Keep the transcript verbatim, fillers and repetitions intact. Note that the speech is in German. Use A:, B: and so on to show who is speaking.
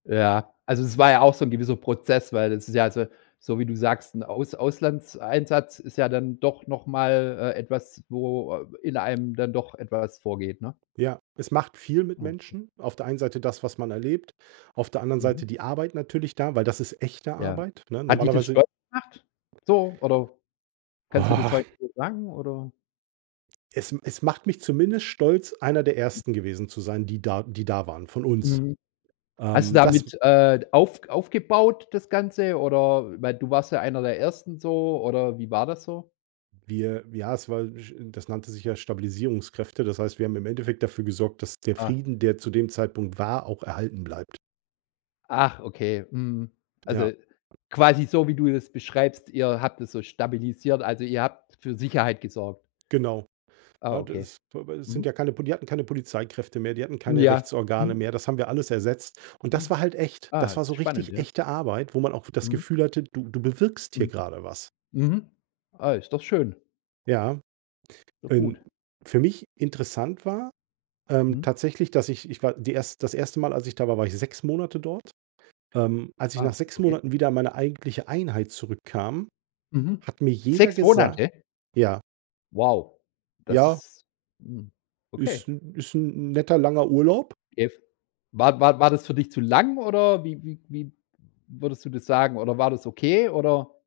A: Ja. Also, es war ja auch so 'n gewisser Prozess, weil das ist ja also, so wie du sagst, 'n Aus Auslandseinsatz ist ja dann doch noch mal, äh, etwas, wo in einem dann doch etwas vorgeht, ne?
B: Ja, es macht viel mit
A: Okay.
B: Menschen. Auf der einen Seite das, was man erlebt, auf der anderen
A: Mhm.
B: Seite die Arbeit natürlich da, weil das ist echte
A: Ja.
B: Arbeit, ne?
A: Hat dich das
B: Normalerweise
A: stolz gemacht? So oder kannst du das heute so sagen oder?
B: Es es macht mich zumindest stolz, einer der Ersten gewesen zu sein, die da die da waren von uns.
A: Mhm. Hast du
B: Ähm, das
A: damit, äh, auf aufgebaut das Ganze oder weil du warst ja einer der ersten so, oder wie war das so?
B: Wir ja, es war, j das nannte sich ja Stabilisierungskräfte. Das heißt, wir haben im Endeffekt dafür gesorgt, dass der
A: Ah.
B: Frieden, der zu dem Zeitpunkt war, auch erhalten bleibt.
A: Ach, okay, mhm.
B: Ja.
A: Also, quasi so, wie du das beschreibst, ihr habt das so stabilisiert, also, ihr habt für Sicherheit gesorgt.
B: Genau.
A: Ah,
B: Na,
A: okay.
B: das aber es sind
A: Mhm.
B: ja keine Poli die hatten keine Polizeikräfte mehr, die hatten keine
A: Ja.
B: Rechtsorgane
A: Mhm.
B: mehr, das haben wir alles ersetzt. Und das
A: Mhm.
B: war halt echt.
A: Ah,
B: Das war so
A: ist spannend,
B: richtig
A: ja.
B: echte Arbeit, wo man auch das
A: Mhm.
B: Gefühl hatte, du du bewirkst hier
A: Mhm.
B: grade was.
A: Mhm. Ah, ist doch schön.
B: Ja,
A: [unintelligible]
B: denn
A: gut.
B: für mich interessant war
A: Mhm.
B: tatsächlich, ähm, dass ich ich war die erst das erste Mal, als ich da war, war ich sechs Monate dort. Ähm, als ich nach
A: Ah,
B: sechs
A: okay.
B: Monaten wieder in meine eigentliche Einheit zurückkam,
A: Mhm.
B: hat mir jeder
A: sechs
B: gesagt
A: Monate?
B: Ja.
A: Wow, das
B: Ja.
A: ist hm,
B: Ist
A: okay.
B: 'n ist 'n 'n netter, langer Urlaub.
A: [unintelligible] War war war das für dich zu lang oder wie wie wie würdest du das sagen, oder war das okay, oder?